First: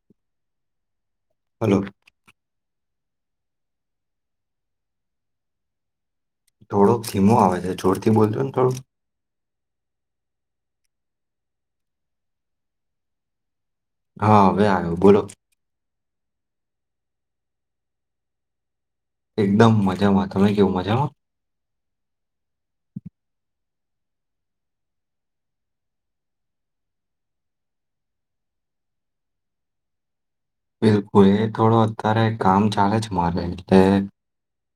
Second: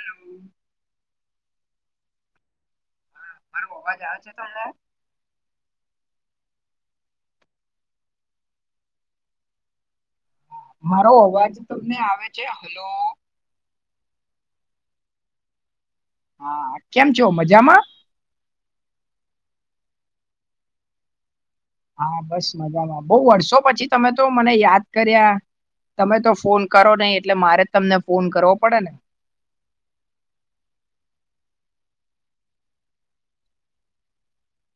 Hello hello હા માારું અવાજ આવે છે તો અમને થોડોક ધીમો આવે છે જોરથી બોલજો ને થોડું મારો અવાજ તમને આવે છે હલો હા હવે આયો બોલો હા કેમ છો મજામાં એકદમ મજામાં તમે કેવું મજામાં હા બસ મજામાં બહુ વર્ષો પછી તમે તો મને યાદ કર્યા તમે તો ફોન કરો નહી એટલે મારે જ તમને ફોન કરવો પડે ને બિલકુલ એ થોડો અત્યારે કામ ચાલે છે મારે એટલે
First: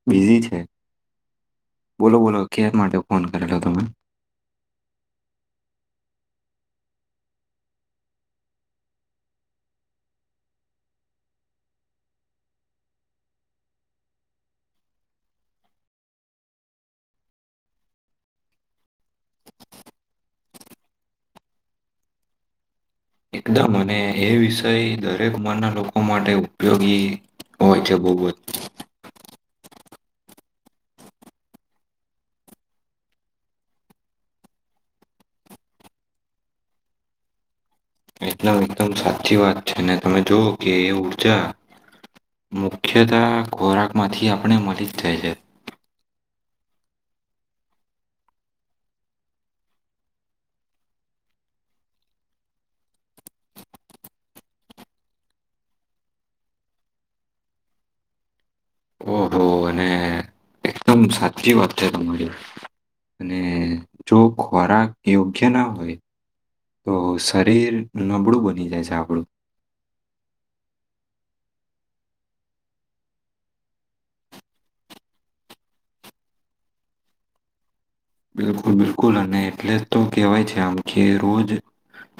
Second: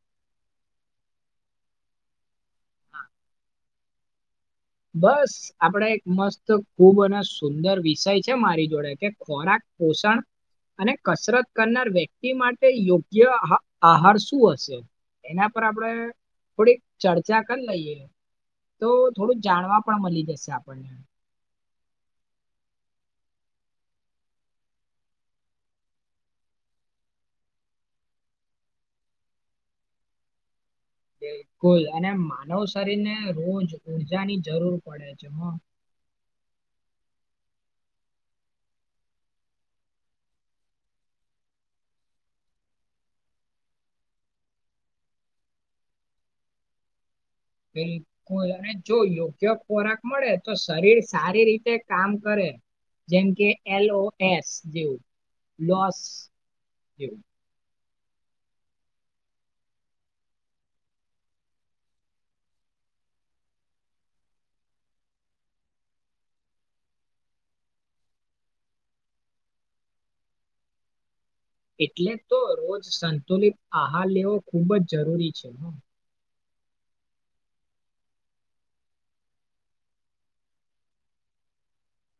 બિઝી છે બોલો બોલો કે માટે ફોન કરેલો તમે બસ આપડે એક મસ્ત ખુબ અને સુંદર વિષય છે મારી જોડે કે ખોરાક પોષણ અને કસરત કરનાર વ્યક્તિ માટે યોગ્ય અહા આહાર શું હશે એના પર આપડે થોડીક ચર્ચા કરી લઈએ તો થોડું જાણવા પણ મળી જશે આપણને એકદમ અને એ વિષય દરેક મનના લોકો માટે ઉપયોગી હોય છે બહુ જ [inaudible] એમ કુલ અને માનવ શરીર ને રોજ ઉર્જા ની જરૂર પડે છે હ [inaudible] એકદમ એકદમ સાચી વાત છે ને તમે જોવ કે એ ઉર્જા મુખ્યત ખોરાકમાંથી આપણે મલીજ જાય છે બિલકુલ અને જો યોગ્ય ખોરાક મળે તો શરીર સારી રીતે કામ કરે જેમ કે એલઓ એસ જેવું લોસ જેવું ઓહ હો અને એકદમ સાચી વાત છે તમારી અને જો ખોરાક યોગ્ય ના હોય તો શરીર નબળું બની જાય છે આપણું એટલે તો રોજ સંતુલિત આહાર લેવો ખુબ જ જરૂરી છે બિલકુલ બિલકુલ અને એટલે તો કહેવાય છે આમ કે રોજ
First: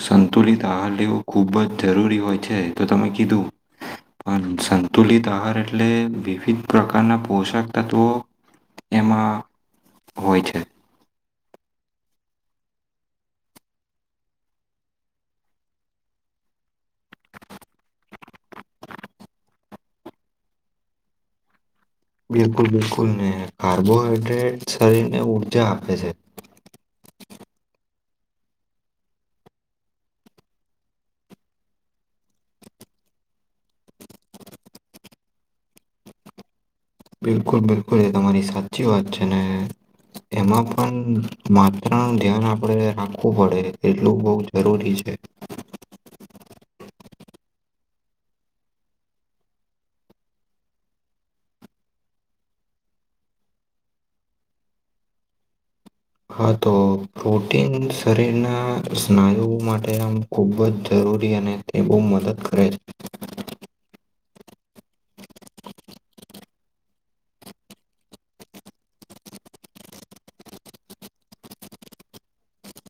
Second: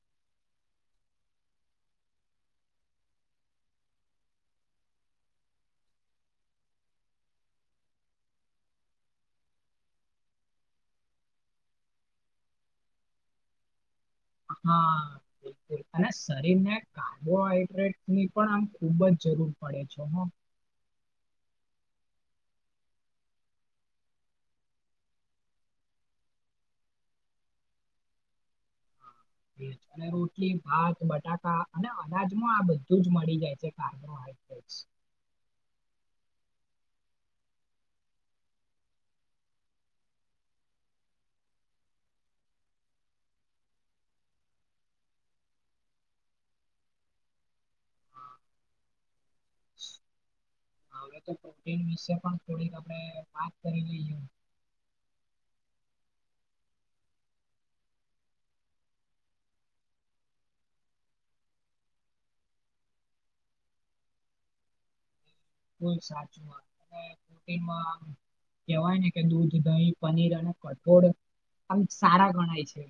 સંતુલિત આહાર લેવો ખૂબ જ જરૂરી હોય છે તો તમે કીધું પણ સંતુલિત આહાર એટલે વિવિધ પ્રકારના પોષક તત્વો એમાં હોય છે હા અને શરીર ને કાર્બોહાઈડ્રેટની પણ આમ ખુબ જ જરૂર પડે છે હ બિલકુલ બિલકુલ ને કાર્બોહાઈડ્રેટ શરીરને ઊર્જા આપે છે હા અને રોટલી ભાત બટાકા અને અનાજમાં આ બધું જ મળી જાય છે [unintelligible] અચ બિલકુલ બિલકુલ એ તમા તમારી સાચી વાત છે. એમાં પણ માત્ર ધ્યાન આપડે રાખવું પડે એટલું બઉ જરૂરી છે. [inaudible] [inaudible] [inaudible] હવે તો પ્રોટીન વિશે પણ થોડીક આપણે વાત કરી લઈએ. [inaudible] હા તો પ્રોટીન શરીરના સ્નાયુઓ માટેના ખુબ જ જરૂર અને તે બહ મદદ કરે છે. [inaudible] એમાં કેવાય છે કે દૂધ દહીં પનીર અને કઠોળ આવી સારા ગણાય છે.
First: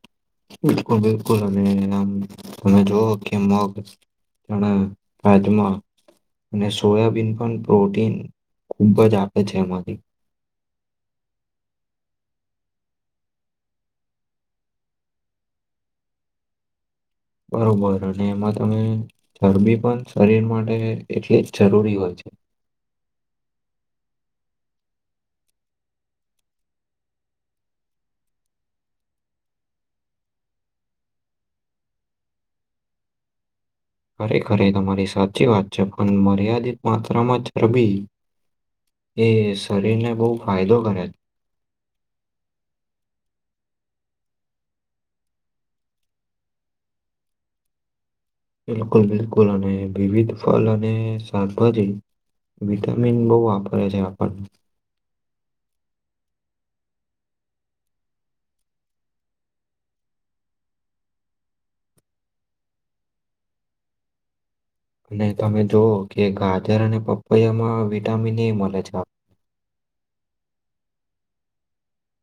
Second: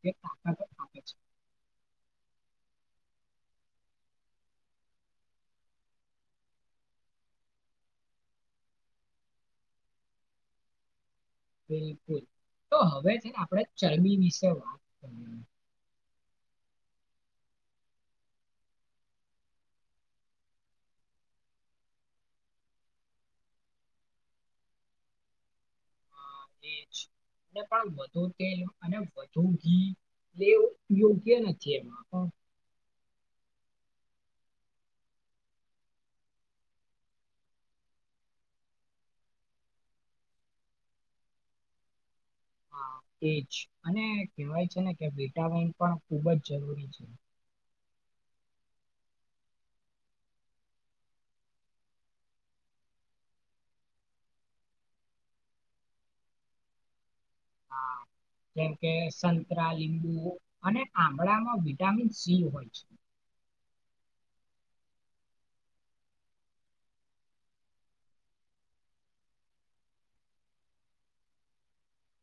જે તાકાત આપે બિલકુલ છે બિલકુલ અને આમ તમે જોવ મગ, ચણા, રાજમા અને સોયાબીન પણ પ્રોટીન ખૂબ જ આપે છે એમાંથી બિલકુલ તો હવે છેને આપણે ચરબી વિશે વાત કરીએ. બરોબર અને એમાં તમે ચરબી પણ શરીર માટે એટલી જ જરૂરી હોય છે. [unintelligible] પણ વધુ તેલ અને વધુ ઘી એ યોગ્ય નથી એમ. ખરેખર તમારી સાચી વાત છે પણ મર્યાદિત માત્રામાં ચરબી એ શરીરને બહુ ફાયદો કરે છે. હા. એજ અને કેહેવાય છે ને કે વિટામિન પણ ખુબ જ જરૂરી છે. બિલકુલ બિલકુલ અને વિવિધ ફલ અને શાકભાજી વિટામિન બો આપરે છે આપણ [inaudible] હા જેમ કે સંતરા લીંબુ અને આબળામાં વિટામિન સી હોય છે [inaudible] અને તમે જોવઓ કે ગાજર અને પપૈયામાં વિટામિન એ મળે છે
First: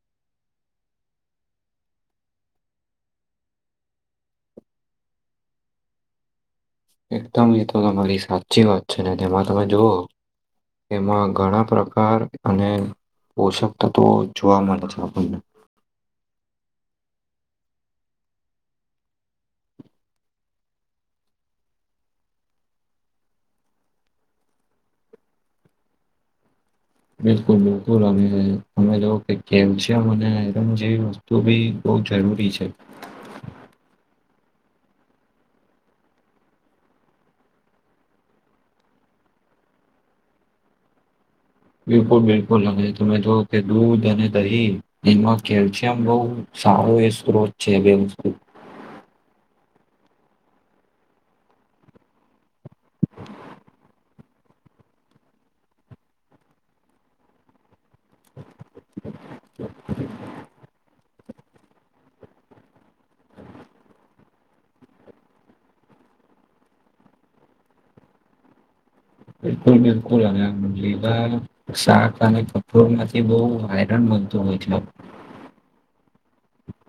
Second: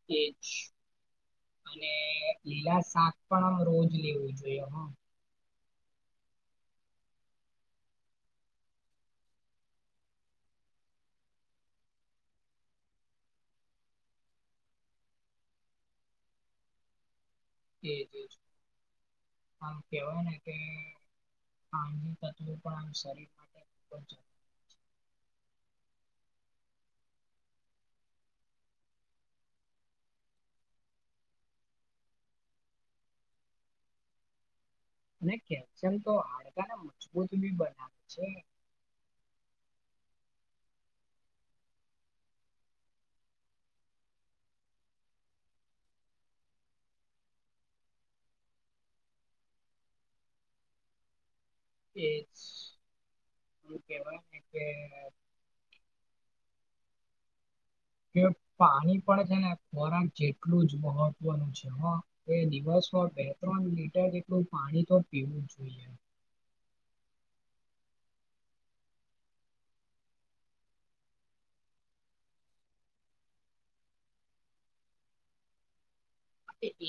કે અને લીલા શાક પણ રોજ લેવું જોઈએ હ એકદમ એ તો તમારી સાચી વાત છે ને તેમાં તમે જુઓ એમાં ઘણા પ્રકાર અને પોશકતા તો જોવા મળે છે આપણને એ [inaudible] આમ કેવાય ને કે આ તત્વો પણ આ શરીર માટે ખુબ જ જરૂરી છે બિલકુલ બિલકુલ અને તમે જોવ કે કેલ્શિયમ અને આયરન જેવી વસ્તુ બી બો જરૂરી છે [inaudible] અને કેલ્શિયમ તો હાડકાને મજબૂત બી બનાવે છે બિલકુલ બિલકુલ અને તમે જો કે દૂધ અને દહી એમાં કેલ્શિયમ બો સારું એ સ્ત્રોત છે બે વસ્તુ [inaudible] એ શુ કેવાય કે એ પાણી પણ છે ને ખોરાક જેટલું જ મ મહત્વ નું છે એ દિવસમાં બે ત્રણ લીટર જેટલું પાણી તો પીવું જ જોઈએ બિલકુલ બિલકુલ અને આમ લીવા શાક અને કપોર માંથી બહુ એનામ મળતું હોય છે. [inaudible]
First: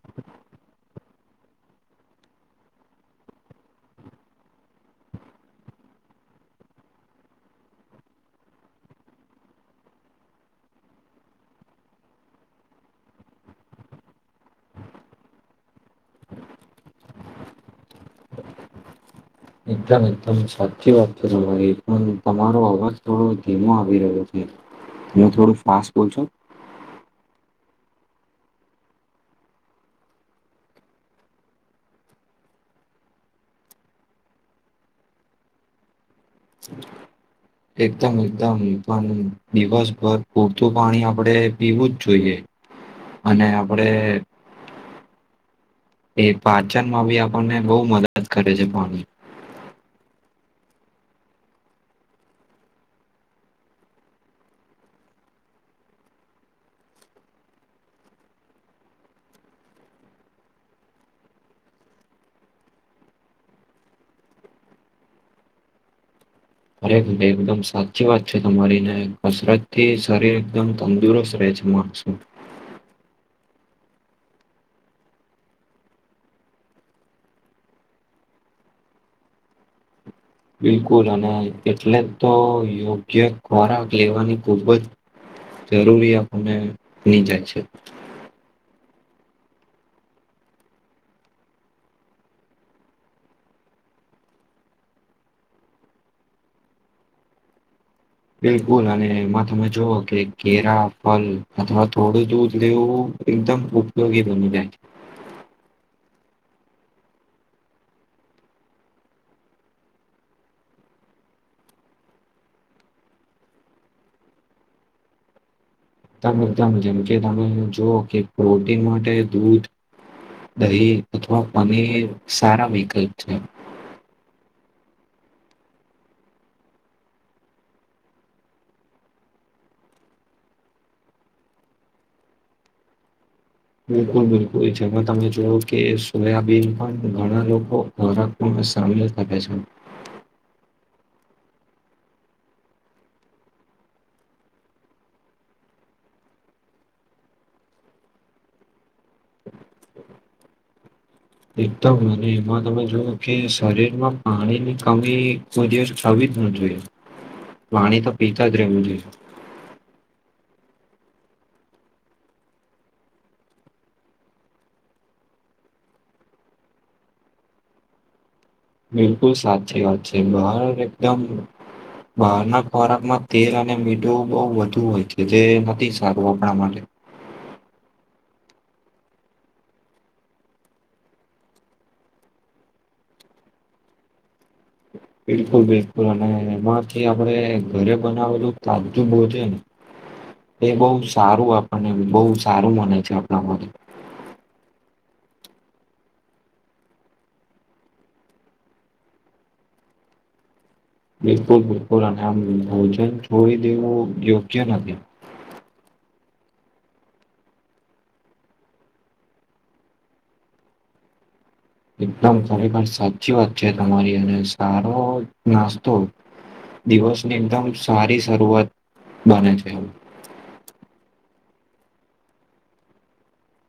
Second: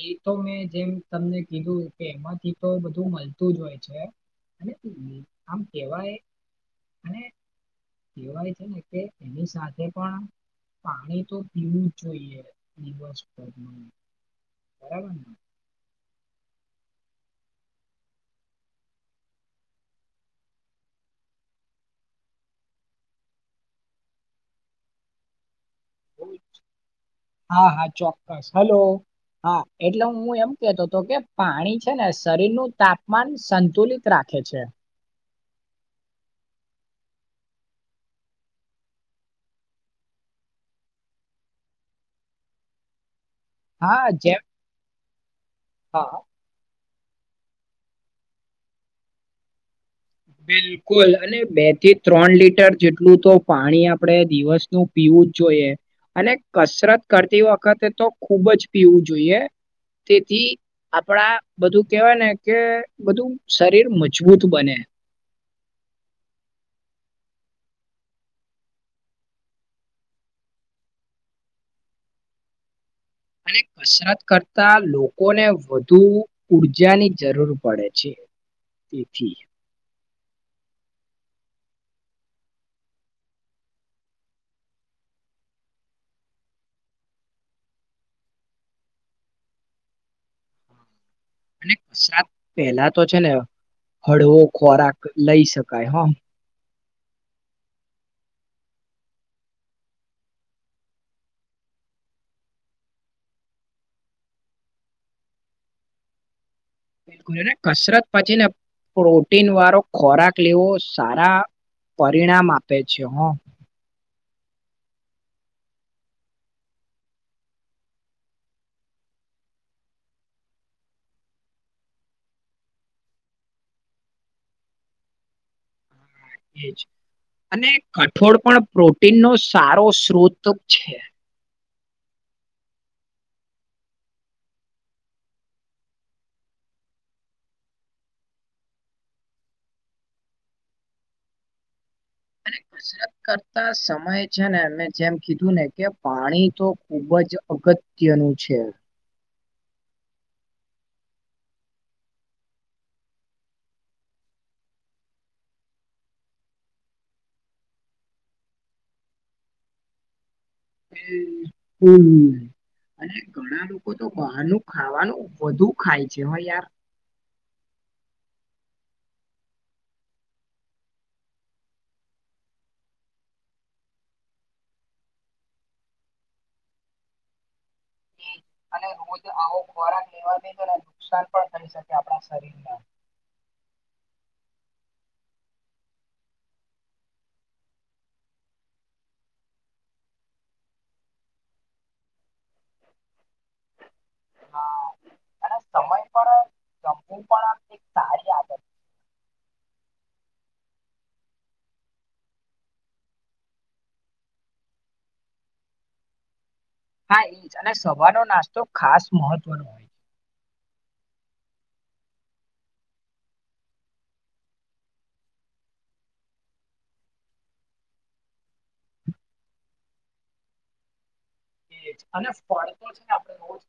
એ તો મેં જેમ તમને કીધું કે એમાંથી તો બધું મળતું જ હોય છે. અને આમ કેવાય અને કેવાય છે ને કે એની સાથે પણ પાણી તો પીવું જ જોઈએ દિવસભરમાં. બરાબરને? એકદમ એકદમ સાચી વાત છે તમારી પણ તમારો અવાજ થોડો ધીમો આવી રહ્યો છે. અને થોડું ફાસ્ટ બોલશો. હ હલો હા એટલે હું એમ કેતો હતો કે પાણી છે ને શરીર નું તાપમાન સંતુલિત રાખે. અચ્છા. [inaudible] એકદમ એકદમ પણ દિવસભર પૂરતું પાણી આપણેે પીવું જ જોઈએ. [inaudible] અને આપડે હા જેમ હા એક પા કિચનમાં બી આપણને બહ મદદ કરે છે પાની. બિલકુલ અને બે થી ત્રણ લીટર જેટલું તો પાણી આપડે દિવસમાં પીવું જોઈએ અને કસરત કરતી વખતે તો ખુબ જ પીવું જોઈએ. તેથી આપણા બધું કેહેવાય ને કે બધું શરીર મજબૂત બને. અરે ભરે એકદમ સાચી વાત છે તમારી ને કસરતથી શરીર એકદમ તંદુરસ્ત રહે. [inaudible] [inaudible] અને કસરત કરતા લોકોને વધુ ઉર્જાની જરૂર પડે છે. તેથી બિલકુલ. અને એટલે તો યોગ્ય ખોરાક લેવાની ખુબ જ જરૂરી આપણને બની જાય છે. અને [unintelligible] પેલા તો છે ને હળવો ખોરાક લઈ શકાય, હા. બિલકુલ, અને એમાં તમે જોવો કે કેળા, ફલ અથવા થોડું દૂધ લેવું એકદમ ઉપયોગી બની જાય છે. [inaudible] બિલકુલ, અને કસરત પછી ને પ્રોટીન વાળો ખોરાક લેવો સારા પરિણામ આપે છે હ એકદમ એકદમ જેમ કે તમે જોુ કે પ્રોટીન માટે દૂધ દહી અથવા પાની સારા વિકલ્પ છે કે છે અને કઠોળ પણ પ્રોટીનનોો સારો સ્ત્રોત છે બિલકુલ બિલકુલ જેમાં તમે જોવ કે સોયાબીન પણ ઘણા લોકો હરક સામેલ છે [inaudible] [inaudible] કસરત કરતા સમય છે ને મે જેમ કીધું ને કે પાણી તો ખુબ જ અગત અત્યનું છે એકદમ અને એમાં તમે જોુવ કે શરીરમાં પાણી ની કમી કો દિવવી જો વાણી તો પીતા જ રહેવું જોઈએ હ હમ અને ઘણા લોકો તો બહારનું ખાવાનું વધુ ખાય છે હ યાર [inaudible] બિલકુલ સાચી વાત છે બાર એકદમ બહાર ના ખોરાકમાં તેલ અને મીઠું બહ વધુ હોય છે જે નથી સારું આપણા માટે હમ રોજ આવો ખોરાક લેવા દજ અને નુકસાન પણ થઈ શકે આપણા શરીરમાં બિલકુલ બિલકુલ અને એમાંથી આપડે ઘરે બનાવલ તાજજું બોજે ને એ બહુ સારું આપણને બહુ સારું મને છે આપણા મ હા અને સમય પણ જમુ પણ આ એક સારી આદત બિલકુલ બિલકુલ અને આમ ભોજન છોડી દેવું યોગ્ય નથી હા એ જ અને સવારનો નાસ્તો ખાસ મહત્વનો હોય છે એકદમ ખરેખર સાચી વાત છે તમારી અને સારો નાસ્તો દિવસની એકદમ સારી શરૂઆત બને છે એ જ અને ફળ તો છે આપણેજ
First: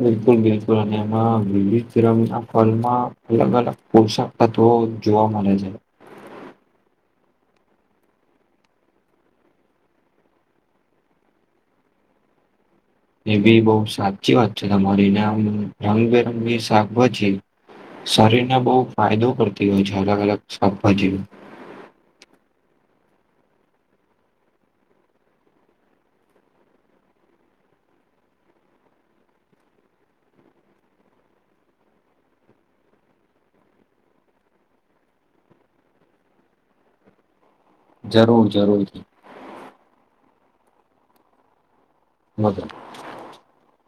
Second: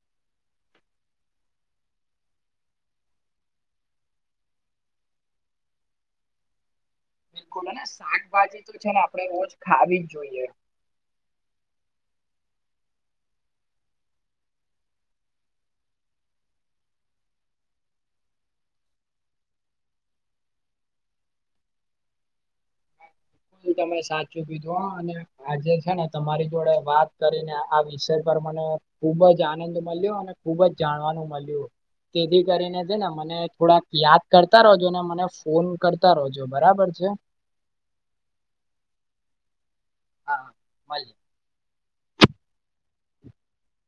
બિલકુલ બિલકુલ અને એમાં વિમના ફલમાં અલગ અલગ પોશાક બ જોવા મળે છે બિલકુલ અને શાકભાજી તો છે ને આપણે રોજ ખાવી જ જોઈએ એવી બહ સાચી વાત છે તમારીનેમ રંગબેરંગી શાકભાજી શરીરને બહુ ફાયદો કરતી હોય છે અલગ અલગ શાકભાજી તમે સાચું કીધો અને આજે છે ને તમારી જોડે વાત કરીને આ વિષય પર અને ખુબ જ આનંદ મળ્યો અને ખુબ જ જાણવાનું મળ્યું તેથી કરીને છે ને મને થોડાક યાદ કરતા રહોજો ને મને ફોન કરતા રહોજો બરાબર છે જરૂર જરૂર હા મળલ બજરા